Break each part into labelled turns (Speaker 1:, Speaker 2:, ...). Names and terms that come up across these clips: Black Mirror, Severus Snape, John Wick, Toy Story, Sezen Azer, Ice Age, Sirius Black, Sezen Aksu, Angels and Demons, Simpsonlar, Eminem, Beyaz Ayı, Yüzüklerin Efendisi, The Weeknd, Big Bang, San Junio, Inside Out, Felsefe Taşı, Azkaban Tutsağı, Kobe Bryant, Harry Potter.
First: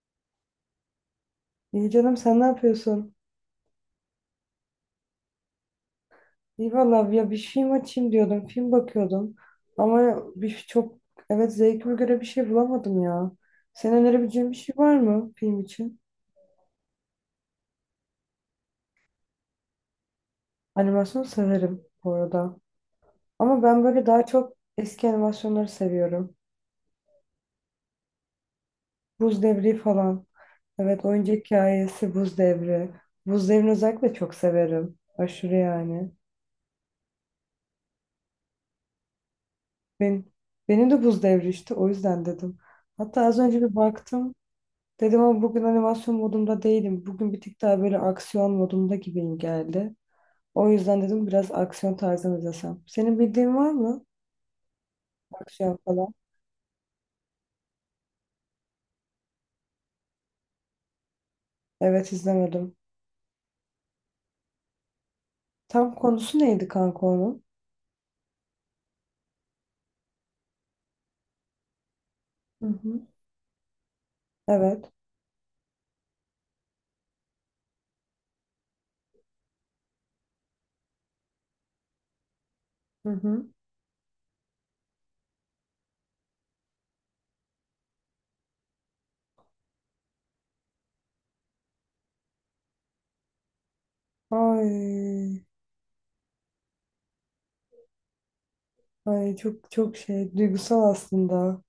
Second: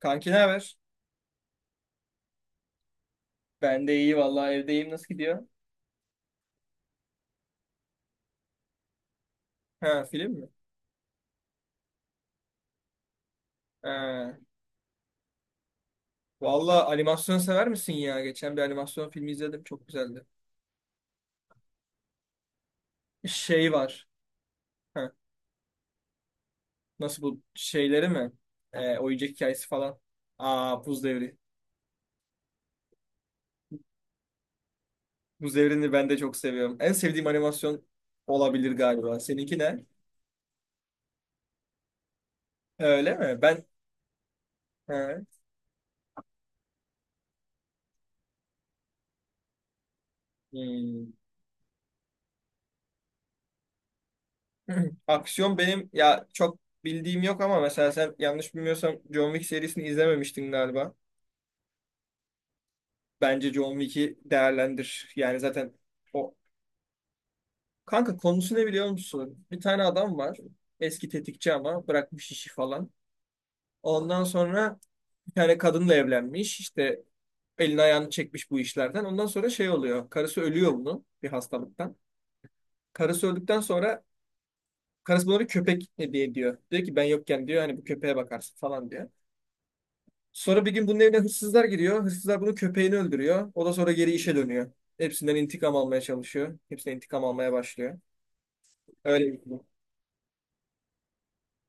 Speaker 1: Kanki ne haber?
Speaker 2: İyi canım, sen ne yapıyorsun?
Speaker 1: Ben de iyi vallahi evdeyim. Nasıl gidiyor?
Speaker 2: İyi valla ya, bir film açayım diyordum. Film bakıyordum.
Speaker 1: Ha,
Speaker 2: Ama
Speaker 1: film mi?
Speaker 2: bir çok evet, zevkime göre bir şey bulamadım ya. Senin
Speaker 1: Ha.
Speaker 2: önerebileceğin bir şey var mı film için?
Speaker 1: Vallahi animasyon sever misin ya? Geçen bir animasyon filmi izledim. Çok güzeldi.
Speaker 2: Animasyon severim bu arada. Ama
Speaker 1: Şey
Speaker 2: ben böyle
Speaker 1: var.
Speaker 2: daha çok eski
Speaker 1: Ha,
Speaker 2: animasyonları seviyorum.
Speaker 1: nasıl bu şeyleri mi? Oyuncak
Speaker 2: Buz
Speaker 1: hikayesi
Speaker 2: Devri
Speaker 1: falan.
Speaker 2: falan.
Speaker 1: Aa, Buz
Speaker 2: Evet,
Speaker 1: Devri.
Speaker 2: oyuncak hikayesi, Buz Devri. Buz Devri'ni özellikle çok severim.
Speaker 1: Buz
Speaker 2: Aşırı
Speaker 1: Devri'ni ben
Speaker 2: yani.
Speaker 1: de çok seviyorum. En sevdiğim animasyon olabilir galiba. Seninki ne?
Speaker 2: Ben, benim de Buz Devri, işte o yüzden dedim.
Speaker 1: Öyle
Speaker 2: Hatta az
Speaker 1: mi?
Speaker 2: önce
Speaker 1: Ben
Speaker 2: bir baktım.
Speaker 1: ha.
Speaker 2: Dedim ama bugün animasyon modumda değilim. Bugün bir tık daha böyle aksiyon modumda gibiyim geldi. O yüzden
Speaker 1: Hmm.
Speaker 2: dedim, biraz aksiyon tarzını izlesem. Senin bildiğin var mı?
Speaker 1: Aksiyon
Speaker 2: Aksiyon
Speaker 1: benim
Speaker 2: falan.
Speaker 1: ya çok bildiğim yok ama mesela sen yanlış bilmiyorsam John Wick serisini izlememiştin galiba.
Speaker 2: Evet, izlemedim.
Speaker 1: Bence John Wick'i değerlendir. Yani zaten
Speaker 2: Tam
Speaker 1: o
Speaker 2: konusu neydi kanka onun?
Speaker 1: kanka konusu ne biliyor musun? Bir tane adam var. Eski tetikçi ama bırakmış işi
Speaker 2: Hı
Speaker 1: falan.
Speaker 2: hı.
Speaker 1: Ondan sonra
Speaker 2: Evet.
Speaker 1: bir tane kadınla evlenmiş. İşte elini ayağını çekmiş bu işlerden. Ondan sonra şey oluyor. Karısı ölüyor bunu bir hastalıktan.
Speaker 2: Hı
Speaker 1: Karısı
Speaker 2: hı.
Speaker 1: öldükten sonra karısı buna bir köpek hediye ediyor. Diyor ki ben yokken diyor hani bu köpeğe bakarsın falan diyor. Sonra bir gün bunun evine hırsızlar giriyor. Hırsızlar bunun köpeğini öldürüyor. O da sonra geri işe dönüyor. Hepsinden
Speaker 2: Ay,
Speaker 1: intikam almaya çalışıyor. Hepsinden intikam almaya başlıyor. Öyle
Speaker 2: ay,
Speaker 1: bir film.
Speaker 2: çok çok şey, duygusal aslında.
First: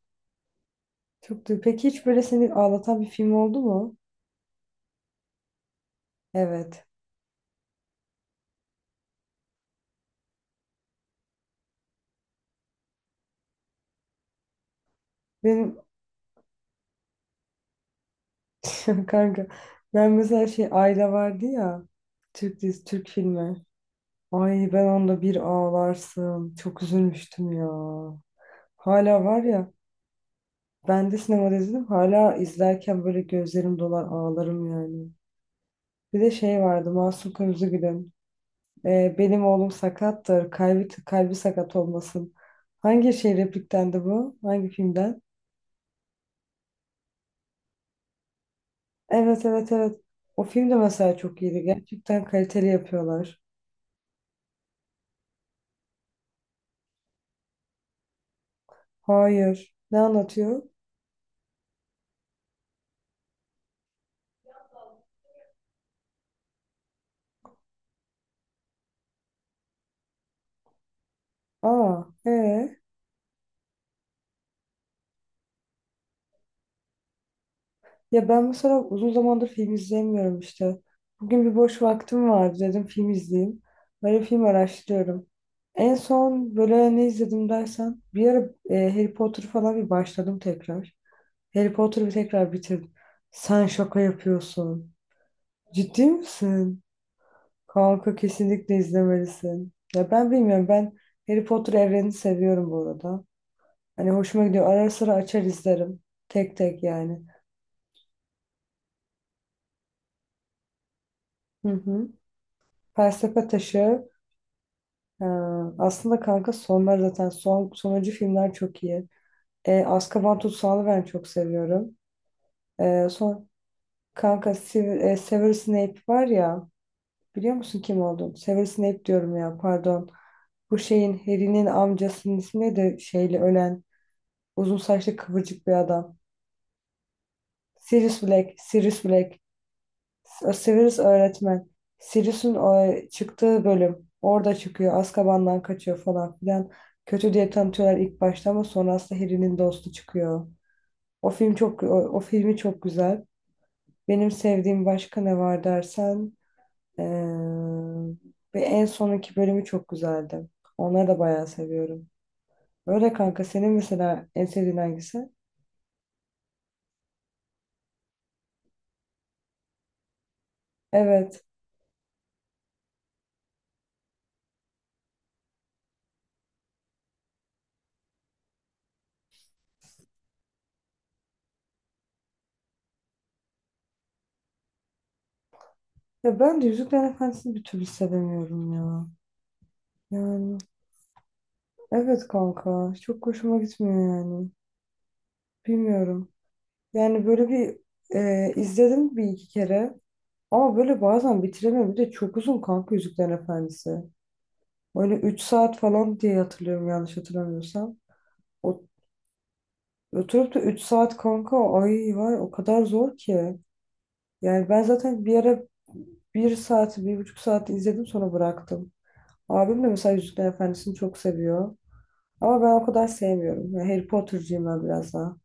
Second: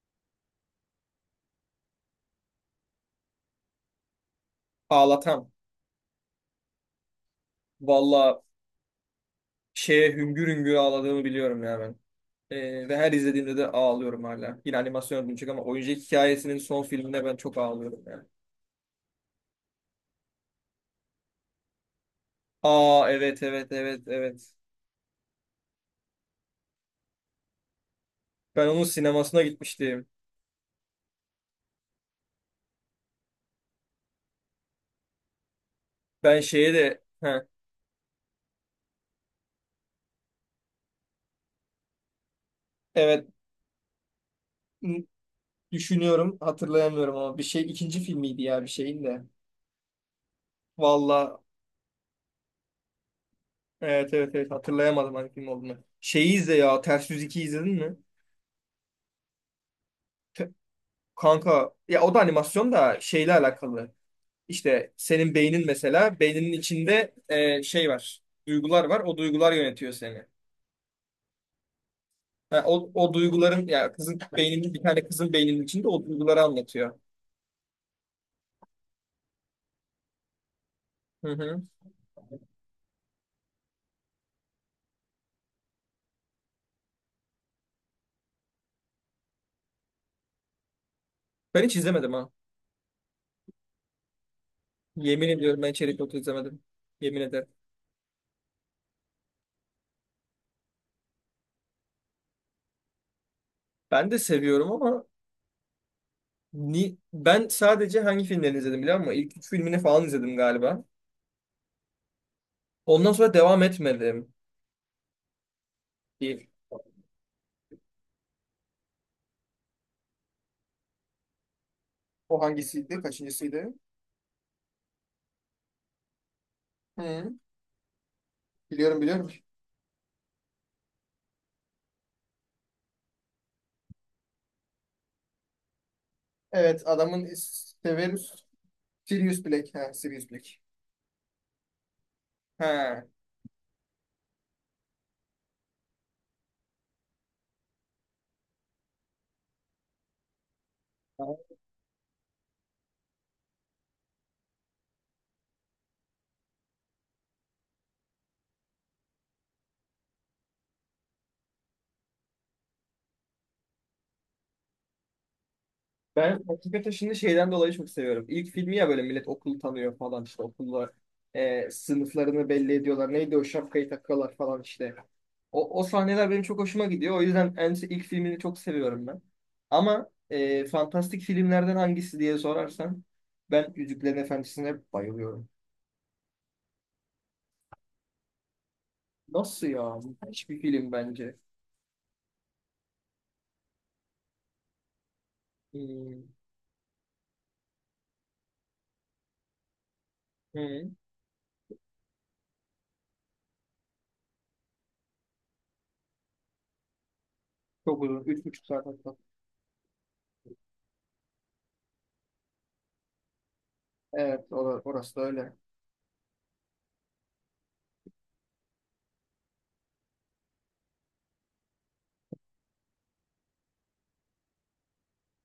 Speaker 2: Çok du Peki hiç böyle seni ağlatan bir film oldu mu?
Speaker 1: Ağlatan.
Speaker 2: Evet.
Speaker 1: Valla şeye hüngür hüngür ağladığımı biliyorum ya ben. Ve her izlediğimde de ağlıyorum hala. Yine animasyon olacak ama
Speaker 2: Benim
Speaker 1: oyuncak hikayesinin son filmine ben çok ağlıyorum yani.
Speaker 2: kanka, ben mesela şey, Ayla vardı ya, Türk dizisi, Türk
Speaker 1: Aa, evet
Speaker 2: filmi.
Speaker 1: evet evet evet.
Speaker 2: Ay ben onda bir ağlarsın. Çok üzülmüştüm ya.
Speaker 1: Ben onun
Speaker 2: Hala
Speaker 1: sinemasına
Speaker 2: var ya.
Speaker 1: gitmiştim.
Speaker 2: Ben de sinemada izledim. Hala izlerken böyle gözlerim dolar, ağlarım yani. Bir de
Speaker 1: Ben
Speaker 2: şey
Speaker 1: şeye
Speaker 2: vardı,
Speaker 1: de
Speaker 2: Masum,
Speaker 1: heh,
Speaker 2: Kırmızıgül'ün. "Benim oğlum sakattır. Kalbi, kalbi sakat olmasın." Hangi
Speaker 1: evet
Speaker 2: şey, repliktendi bu? Hangi
Speaker 1: n-
Speaker 2: filmden?
Speaker 1: düşünüyorum hatırlayamıyorum ama bir şey ikinci filmiydi ya bir şeyin de.
Speaker 2: Evet, evet, evet. O film de mesela
Speaker 1: Valla
Speaker 2: çok iyiydi. Gerçekten kaliteli yapıyorlar.
Speaker 1: evet evet evet hatırlayamadım hangi film olduğunu. Şeyi izle ya, Ters Yüz 2 izledin mi?
Speaker 2: Hayır. Ne
Speaker 1: Te-
Speaker 2: anlatıyor?
Speaker 1: Kanka ya o da animasyon da şeyle alakalı. İşte senin beynin mesela beyninin içinde şey var. Duygular var. O duygular yönetiyor seni.
Speaker 2: Aa,
Speaker 1: Ha,
Speaker 2: ee?
Speaker 1: o, o duyguların ya kızın beyninin bir tane kızın beyninin içinde o duyguları anlatıyor.
Speaker 2: Ya ben mesela uzun zamandır film izleyemiyorum işte.
Speaker 1: Hı
Speaker 2: Bugün bir
Speaker 1: hı.
Speaker 2: boş vaktim vardı, dedim film izleyeyim. Böyle film araştırıyorum. En son böyle ne izledim dersen, bir ara Harry Potter falan bir başladım tekrar.
Speaker 1: Ben
Speaker 2: Harry
Speaker 1: hiç
Speaker 2: Potter'ı bir
Speaker 1: izlemedim ha.
Speaker 2: tekrar bitirdim. Sen şaka yapıyorsun.
Speaker 1: Yemin ediyorum ben Cherry
Speaker 2: Ciddi
Speaker 1: Potter izlemedim.
Speaker 2: misin?
Speaker 1: Yemin ederim.
Speaker 2: Kanka kesinlikle izlemelisin. Ya ben bilmiyorum, ben Harry Potter evrenini seviyorum bu arada. Hani
Speaker 1: Ben de
Speaker 2: hoşuma gidiyor.
Speaker 1: seviyorum
Speaker 2: Ara
Speaker 1: ama
Speaker 2: sıra açar izlerim. Tek tek
Speaker 1: ni
Speaker 2: yani.
Speaker 1: ben sadece hangi filmlerini izledim biliyor musun? İlk üç filmini falan izledim galiba.
Speaker 2: Hı hı.
Speaker 1: Ondan sonra
Speaker 2: Felsefe
Speaker 1: devam
Speaker 2: Taşı.
Speaker 1: etmedim.
Speaker 2: Ha, aslında
Speaker 1: Bir-
Speaker 2: kanka sonlar zaten sonuncu filmler çok iyi. E, Azkaban Tutsağı'nı ben çok seviyorum.
Speaker 1: O hangisiydi?
Speaker 2: E, son
Speaker 1: Kaçıncısıydı?
Speaker 2: kanka Severus Snape var ya,
Speaker 1: Hı.
Speaker 2: biliyor musun kim olduğunu? Severus
Speaker 1: Biliyorum
Speaker 2: Snape
Speaker 1: biliyorum.
Speaker 2: diyorum ya, pardon. Bu şeyin, Harry'nin amcasının ismi de, şeyle ölen uzun saçlı kıvırcık bir adam.
Speaker 1: Evet adamın Severus
Speaker 2: Sirius Black.
Speaker 1: Sirius Black. Ha, Sirius Black.
Speaker 2: Sirius öğretmen. Sirius'un o
Speaker 1: Ha.
Speaker 2: çıktığı bölüm. Orada çıkıyor. Azkaban'dan kaçıyor falan filan. Kötü diye tanıtıyorlar ilk başta, ama sonra aslında Harry'nin dostu çıkıyor. O filmi çok güzel. Benim sevdiğim başka ne var dersen, eee, ve en sonunki bölümü çok güzeldi. Onları da bayağı seviyorum. Öyle kanka, senin mesela en sevdiğin hangisi?
Speaker 1: Ben hakikaten şimdi şeyden dolayı çok seviyorum. İlk filmi ya böyle millet okulu tanıyor falan işte okullar
Speaker 2: Evet.
Speaker 1: sınıflarını belli ediyorlar. Neydi o şapkayı takıyorlar falan işte. O, o sahneler benim çok hoşuma gidiyor. O yüzden en ilk filmini çok seviyorum ben. Ama fantastik filmlerden hangisi diye sorarsan ben Yüzüklerin Efendisi'ne bayılıyorum.
Speaker 2: Ya ben de Yüzüklerin Efendisi'ni bir türlü sevemiyorum ya.
Speaker 1: Nasıl ya? Müthiş
Speaker 2: Yani,
Speaker 1: bir film bence.
Speaker 2: evet kanka. Çok hoşuma gitmiyor yani.
Speaker 1: Hmm.
Speaker 2: Bilmiyorum. Yani böyle bir izledim bir iki kere. Ama
Speaker 1: Hmm.
Speaker 2: böyle bazen bitiremiyorum. Bir de çok uzun kanka Yüzüklerin Efendisi. Böyle 3 saat falan diye hatırlıyorum, yanlış hatırlamıyorsam.
Speaker 1: Çok uzun. Üç buçuk
Speaker 2: O,
Speaker 1: saat hatta.
Speaker 2: oturup da 3 saat kanka, ay vay, o kadar zor ki.
Speaker 1: Evet,
Speaker 2: Yani ben
Speaker 1: orası da
Speaker 2: zaten bir
Speaker 1: öyle.
Speaker 2: ara 1 saat, buçuk saat izledim, sonra bıraktım. Abim de mesela Yüzüklerin Efendisi'ni çok seviyor. Ama ben o kadar sevmiyorum. Yani Harry Potter'cıyım ben biraz daha.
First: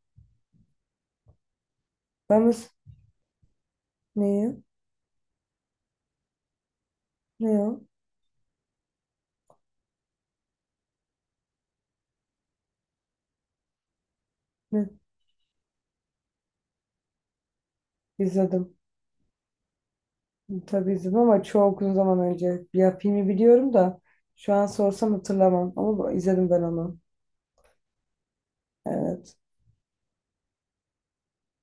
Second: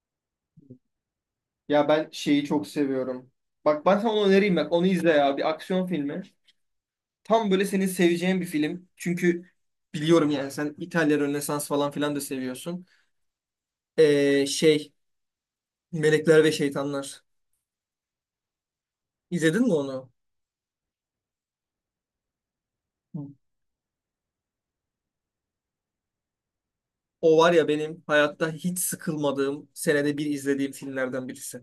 Speaker 1: Ya ben
Speaker 2: Ben
Speaker 1: şeyi çok
Speaker 2: mesela...
Speaker 1: seviyorum. Bak ben sana onu önereyim,
Speaker 2: Neyi?
Speaker 1: bak onu izle ya, bir aksiyon filmi. Tam
Speaker 2: Ne
Speaker 1: böyle
Speaker 2: ya?
Speaker 1: senin seveceğin bir film. Çünkü biliyorum yani sen İtalya Rönesans falan filan da seviyorsun.
Speaker 2: Ne?
Speaker 1: Şey, Melekler ve Şeytanlar.
Speaker 2: İzledim.
Speaker 1: İzledin mi onu?
Speaker 2: Tabii izledim, ama çok uzun zaman önce. Ya filmi biliyorum da şu an sorsam hatırlamam. Ama izledim ben onu.
Speaker 1: O var ya benim hayatta hiç
Speaker 2: Evet.
Speaker 1: sıkılmadığım senede bir izlediğim filmlerden birisi.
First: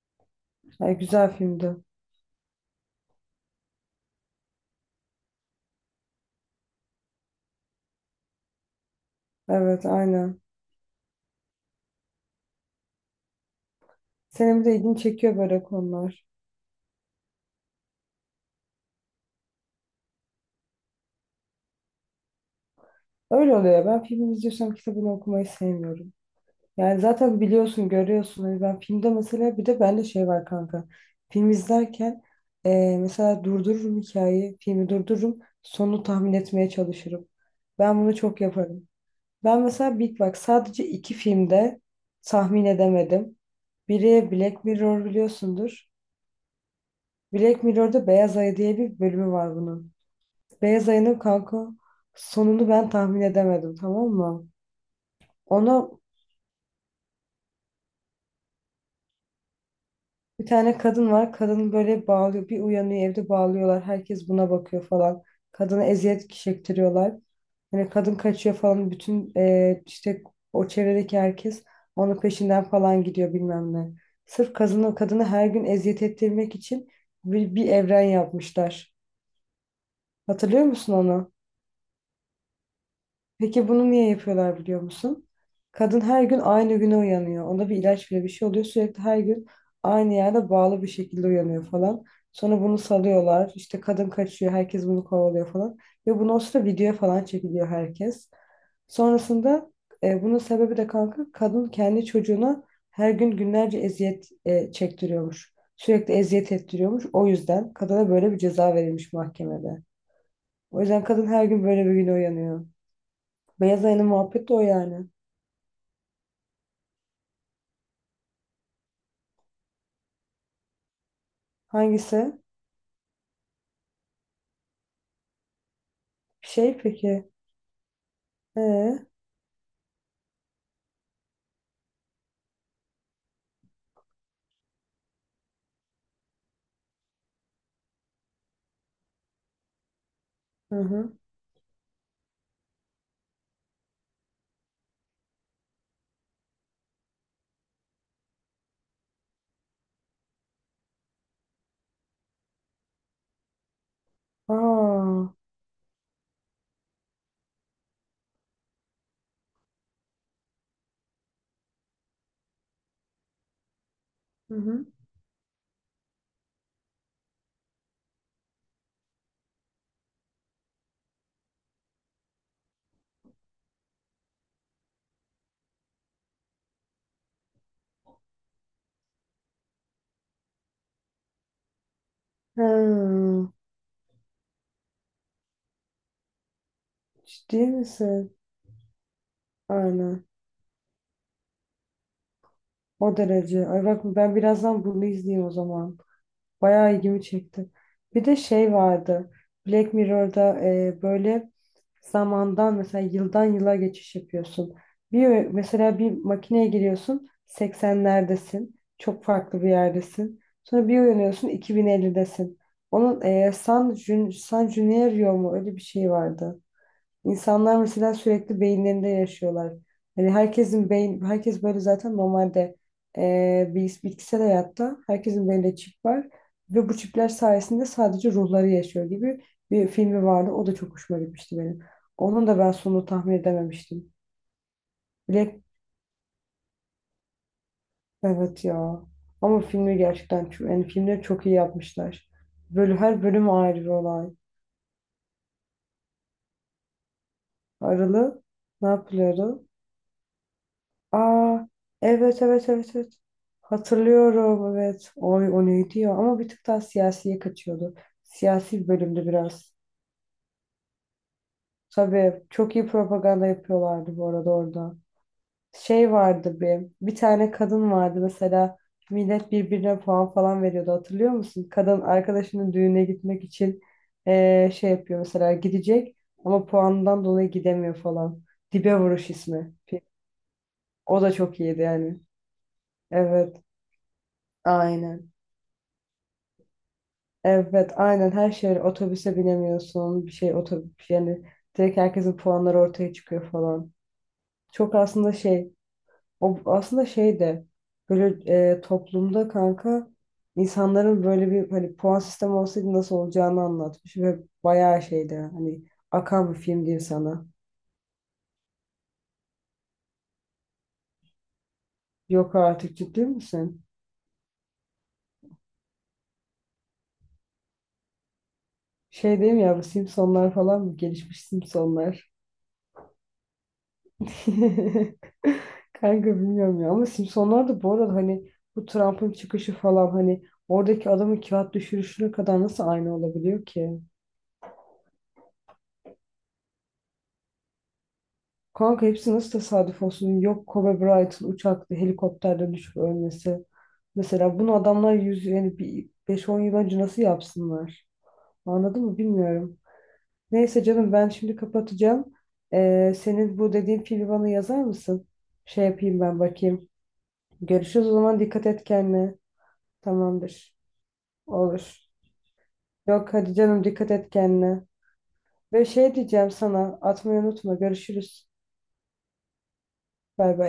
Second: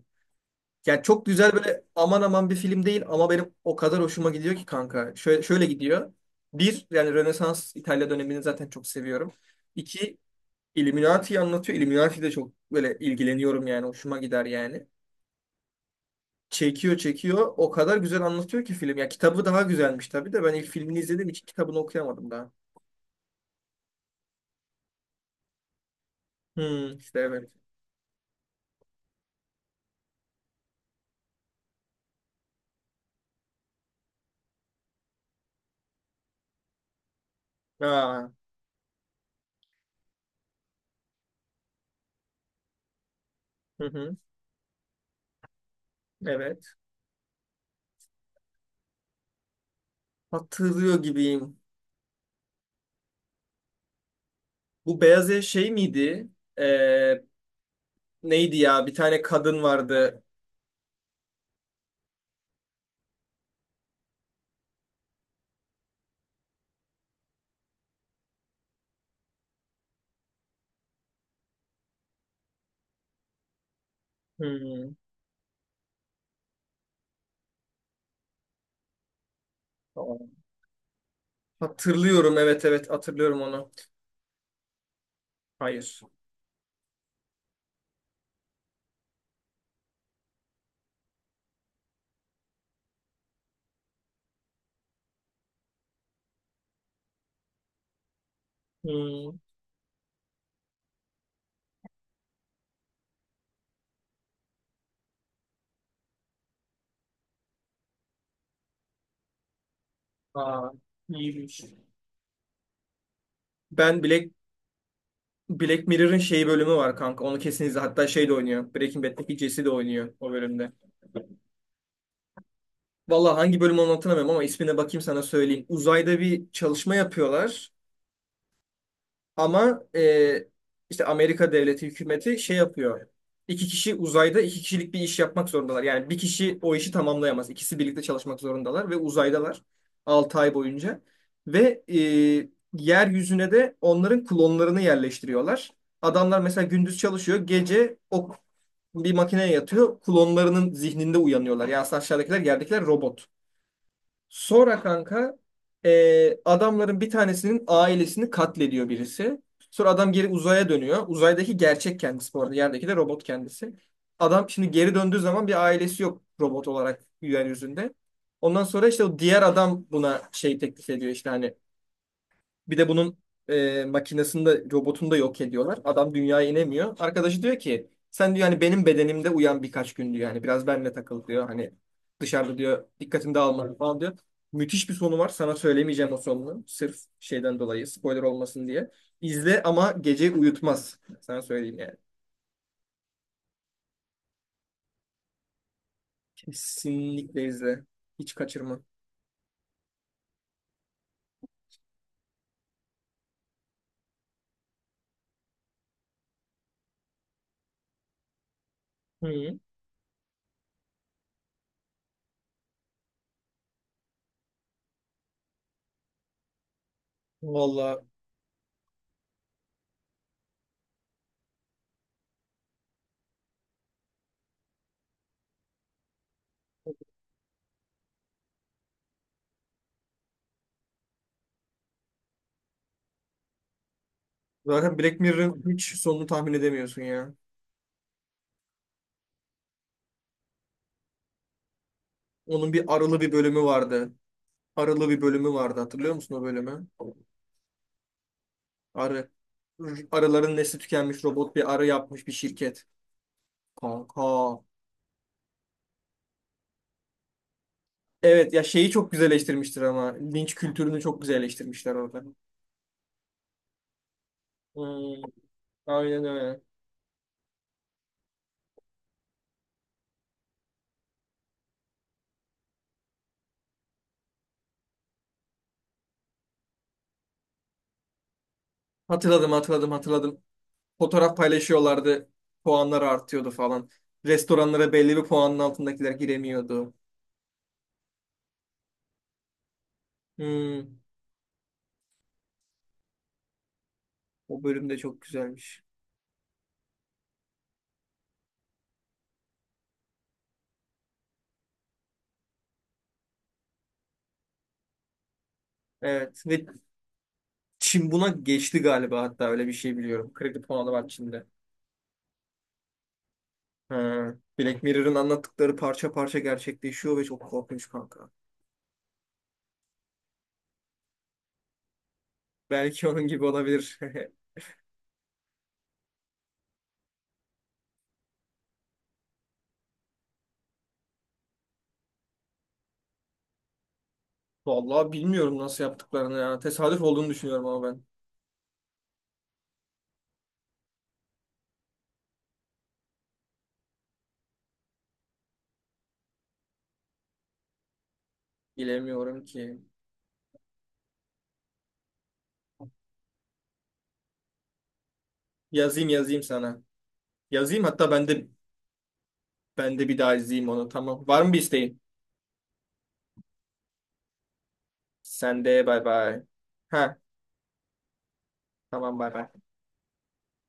Speaker 2: Ay,
Speaker 1: Yani çok
Speaker 2: güzel
Speaker 1: güzel
Speaker 2: filmdi.
Speaker 1: böyle aman aman bir film değil ama benim o kadar hoşuma gidiyor ki kanka. Şöyle, şöyle gidiyor. Bir yani Rönesans İtalya dönemini zaten çok seviyorum.
Speaker 2: Evet,
Speaker 1: İki,
Speaker 2: aynen.
Speaker 1: Illuminati'yi anlatıyor. Illuminati de çok böyle ilgileniyorum yani. Hoşuma gider
Speaker 2: Senin de
Speaker 1: yani.
Speaker 2: ilgini çekiyor böyle konular.
Speaker 1: Çekiyor çekiyor. O kadar güzel anlatıyor ki film. Ya kitabı daha güzelmiş tabii de ben ilk filmini izlediğim için kitabını okuyamadım daha.
Speaker 2: Öyle oluyor ya. Ben filmi izliyorsam kitabını okumayı sevmiyorum.
Speaker 1: Hmm,
Speaker 2: Yani
Speaker 1: işte
Speaker 2: zaten
Speaker 1: evet.
Speaker 2: biliyorsun, görüyorsun. Hani ben filmde mesela, bir de bende şey var kanka. Film izlerken mesela durdururum hikayeyi. Filmi durdururum. Sonunu tahmin etmeye çalışırım. Ben bunu
Speaker 1: Aa,
Speaker 2: çok yaparım. Ben mesela Big Bang, sadece iki filmde tahmin edemedim.
Speaker 1: hı hı,
Speaker 2: Biri Black Mirror, biliyorsundur.
Speaker 1: evet.
Speaker 2: Black Mirror'da Beyaz Ayı diye bir bölümü var bunun. Beyaz
Speaker 1: Hatırlıyor
Speaker 2: Ayı'nın
Speaker 1: gibiyim.
Speaker 2: kanka sonunu ben tahmin edemedim, tamam mı?
Speaker 1: Bu beyaz ev şey
Speaker 2: Ona.
Speaker 1: miydi? Ee, Neydi ya? Bir tane kadın vardı.
Speaker 2: Bir tane kadın var. Kadın böyle bağlıyor. Bir uyanıyor, evde bağlıyorlar. Herkes buna bakıyor falan. Kadına eziyet çektiriyorlar. Hani kadın kaçıyor falan. Bütün işte o çevredeki herkes onun peşinden falan gidiyor, bilmem ne. Sırf
Speaker 1: Hmm,
Speaker 2: kadını her gün eziyet ettirmek için bir evren yapmışlar.
Speaker 1: tamam.
Speaker 2: Hatırlıyor musun onu?
Speaker 1: Hatırlıyorum, evet evet hatırlıyorum
Speaker 2: Peki
Speaker 1: onu.
Speaker 2: bunu niye yapıyorlar, biliyor musun?
Speaker 1: Hayır.
Speaker 2: Kadın her gün aynı güne uyanıyor. Ona bir ilaç bile bir şey oluyor. Sürekli her gün aynı yerde bağlı bir şekilde uyanıyor falan. Sonra bunu salıyorlar. İşte kadın kaçıyor. Herkes bunu kovalıyor falan. Ve bunu o sırada videoya falan çekiliyor herkes.
Speaker 1: Hmm,
Speaker 2: Sonrasında bunun sebebi de kanka, kadın kendi çocuğuna her gün günlerce eziyet çektiriyormuş. Sürekli eziyet ettiriyormuş. O yüzden kadına böyle bir ceza verilmiş mahkemede.
Speaker 1: aa,
Speaker 2: O yüzden kadın her
Speaker 1: iyiymiş.
Speaker 2: gün böyle bir güne uyanıyor. Beyaz
Speaker 1: Ben
Speaker 2: ayının
Speaker 1: Black
Speaker 2: muhabbeti de o yani.
Speaker 1: Black Mirror'ın şey bölümü var kanka. Onu kesin izle. Hatta şey de oynuyor. Breaking Bad'deki Jesse de oynuyor o bölümde.
Speaker 2: Hangisi?
Speaker 1: Vallahi hangi bölüm olduğunu hatırlamıyorum ama ismine bakayım sana söyleyeyim. Uzayda bir
Speaker 2: Şey,
Speaker 1: çalışma
Speaker 2: peki.
Speaker 1: yapıyorlar.
Speaker 2: Ee,
Speaker 1: Ama işte Amerika devleti hükümeti şey yapıyor. İki kişi uzayda iki kişilik bir iş yapmak zorundalar. Yani bir kişi o işi tamamlayamaz. İkisi birlikte çalışmak zorundalar ve uzaydalar 6 ay
Speaker 2: hı
Speaker 1: boyunca.
Speaker 2: hı.
Speaker 1: Ve yeryüzüne de onların klonlarını yerleştiriyorlar. Adamlar mesela gündüz çalışıyor, gece o bir makineye yatıyor, klonlarının zihninde uyanıyorlar. Yani aslında aşağıdakiler, yerdekiler robot. Sonra
Speaker 2: Aa,
Speaker 1: kanka adamların bir tanesinin ailesini katlediyor birisi. Sonra adam geri uzaya dönüyor. Uzaydaki gerçek kendisi bu arada. Yerdeki de robot kendisi. Adam
Speaker 2: hı
Speaker 1: şimdi
Speaker 2: hı.
Speaker 1: geri döndüğü zaman bir ailesi yok robot olarak yeryüzünde. Ondan sonra işte o diğer adam buna şey teklif ediyor işte hani bir de bunun makinesini de robotunu da yok ediyorlar. Adam dünyaya inemiyor. Arkadaşı diyor ki sen diyor hani benim bedenimde uyan birkaç gün diyor. Hani biraz benimle takıl diyor. Hani dışarıda
Speaker 2: Ha,
Speaker 1: diyor dikkatini dağılma falan diyor. Müthiş bir sonu var. Sana söylemeyeceğim o sonunu. Sırf
Speaker 2: ciddi
Speaker 1: şeyden dolayı spoiler
Speaker 2: misin?
Speaker 1: olmasın diye. İzle ama
Speaker 2: Aynen.
Speaker 1: gece uyutmaz. Sana söyleyeyim yani.
Speaker 2: O derece. Ay bak, ben birazdan bunu izleyeyim o zaman. Bayağı ilgimi
Speaker 1: Kesinlikle
Speaker 2: çekti.
Speaker 1: izle.
Speaker 2: Bir
Speaker 1: Hiç
Speaker 2: de şey
Speaker 1: kaçırma.
Speaker 2: vardı. Black Mirror'da böyle zamandan, mesela yıldan yıla geçiş yapıyorsun. Bir makineye giriyorsun, 80'lerdesin. Çok
Speaker 1: Hı.
Speaker 2: farklı bir yerdesin. Sonra bir uyanıyorsun 2050'desin. Onun San Junio mu, öyle bir şey vardı. İnsanlar
Speaker 1: Vallahi
Speaker 2: mesela sürekli beyinlerinde yaşıyorlar. Herkes böyle zaten normalde bitkisel hayatta herkesin beyninde çip var ve bu çipler sayesinde sadece ruhları yaşıyor gibi bir filmi vardı. O da çok hoşuma gitmişti benim. Onun da ben sonunu tahmin edememiştim.
Speaker 1: zaten Black
Speaker 2: Black
Speaker 1: Mirror'ın hiç sonunu tahmin edemiyorsun ya.
Speaker 2: evet ya. Ama filmi gerçekten çok, yani filmleri çok iyi yapmışlar.
Speaker 1: Onun bir
Speaker 2: Böyle
Speaker 1: aralı
Speaker 2: her
Speaker 1: bir
Speaker 2: bölüm
Speaker 1: bölümü
Speaker 2: ayrı bir
Speaker 1: vardı.
Speaker 2: olay.
Speaker 1: Arılı bir bölümü vardı, hatırlıyor musun o bölümü?
Speaker 2: Aralı ne
Speaker 1: Arı.
Speaker 2: yapıyordu?
Speaker 1: Arıların nesli tükenmiş, robot
Speaker 2: Aa,
Speaker 1: bir arı yapmış bir
Speaker 2: evet, evet,
Speaker 1: şirket.
Speaker 2: evet, evet.
Speaker 1: Kanka.
Speaker 2: Hatırlıyorum, evet. Oy, o neydi ya? Ama bir tık daha siyasiye kaçıyordu.
Speaker 1: Evet ya,
Speaker 2: Siyasi bir
Speaker 1: şeyi çok
Speaker 2: bölümdü biraz.
Speaker 1: güzelleştirmiştir ama linç kültürünü çok güzelleştirmişler orada.
Speaker 2: Tabii çok iyi propaganda yapıyorlardı bu arada orada.
Speaker 1: Hmm,
Speaker 2: Şey
Speaker 1: aynen
Speaker 2: vardı
Speaker 1: öyle.
Speaker 2: bir. Bir tane kadın vardı mesela. Millet birbirine puan falan veriyordu, hatırlıyor musun? Kadın arkadaşının düğüne gitmek için şey yapıyor mesela, gidecek ama puandan dolayı gidemiyor falan. Dibe Vuruş
Speaker 1: Hatırladım
Speaker 2: ismi.
Speaker 1: hatırladım hatırladım.
Speaker 2: O da
Speaker 1: Fotoğraf
Speaker 2: çok iyiydi yani.
Speaker 1: paylaşıyorlardı. Puanlar artıyordu
Speaker 2: Evet.
Speaker 1: falan. Restoranlara belli bir
Speaker 2: Aynen.
Speaker 1: puanın altındakiler giremiyordu.
Speaker 2: Evet, aynen, her şey öyle. Otobüse binemiyorsun, bir şey
Speaker 1: Hmm,
Speaker 2: otobüs yani direkt herkesin puanları ortaya çıkıyor falan.
Speaker 1: o bölüm
Speaker 2: Çok
Speaker 1: de çok
Speaker 2: aslında şey,
Speaker 1: güzelmiş.
Speaker 2: o aslında şey de böyle toplumda kanka, insanların böyle bir, hani puan sistemi olsaydı nasıl olacağını anlatmış ve bayağı şeydi, hani
Speaker 1: Evet
Speaker 2: akan bir
Speaker 1: ve
Speaker 2: film diyeyim sana.
Speaker 1: Çin buna geçti galiba, hatta öyle bir şey biliyorum. Kredi puanı var Çin'de.
Speaker 2: Yok artık, ciddi misin?
Speaker 1: Ha, Black Mirror'ın anlattıkları parça parça gerçekleşiyor ve çok korkunç kanka.
Speaker 2: Şey diyeyim ya, bu Simpsonlar falan mı? Gelişmiş Simpsonlar.
Speaker 1: Belki onun gibi olabilir.
Speaker 2: Kanka bilmiyorum ya, ama Simpsonlar da bu arada, hani bu Trump'ın çıkışı falan, hani oradaki adamın kağıt düşürüşüne kadar nasıl aynı olabiliyor ki?
Speaker 1: Vallahi bilmiyorum nasıl yaptıklarını ya. Tesadüf olduğunu düşünüyorum ama ben
Speaker 2: Kanka hepsi nasıl tesadüf olsun? Yok, Kobe Bryant'ın uçakta, helikopterden düşüp ölmesi. Mesela bunu adamlar yüz yani bir 5 10 yıl önce nasıl yapsınlar? Anladın mı,
Speaker 1: bilemiyorum
Speaker 2: bilmiyorum.
Speaker 1: ki.
Speaker 2: Neyse canım, ben şimdi kapatacağım. Senin bu dediğin filmi bana yazar mısın? Şey
Speaker 1: Yazayım
Speaker 2: yapayım, ben
Speaker 1: yazayım sana.
Speaker 2: bakayım.
Speaker 1: Yazayım
Speaker 2: Görüşürüz
Speaker 1: hatta
Speaker 2: o
Speaker 1: ben
Speaker 2: zaman,
Speaker 1: de
Speaker 2: dikkat et kendine.
Speaker 1: ben de bir daha izleyeyim
Speaker 2: Tamamdır.
Speaker 1: onu. Tamam. Var mı bir isteğin?
Speaker 2: Olur. Yok hadi canım, dikkat et kendine.
Speaker 1: Sen de
Speaker 2: Ve
Speaker 1: bay
Speaker 2: şey,
Speaker 1: bay.
Speaker 2: diyeceğim sana,
Speaker 1: Ha,
Speaker 2: atmayı unutma. Görüşürüz.
Speaker 1: tamam bay bay.
Speaker 2: Bay bay.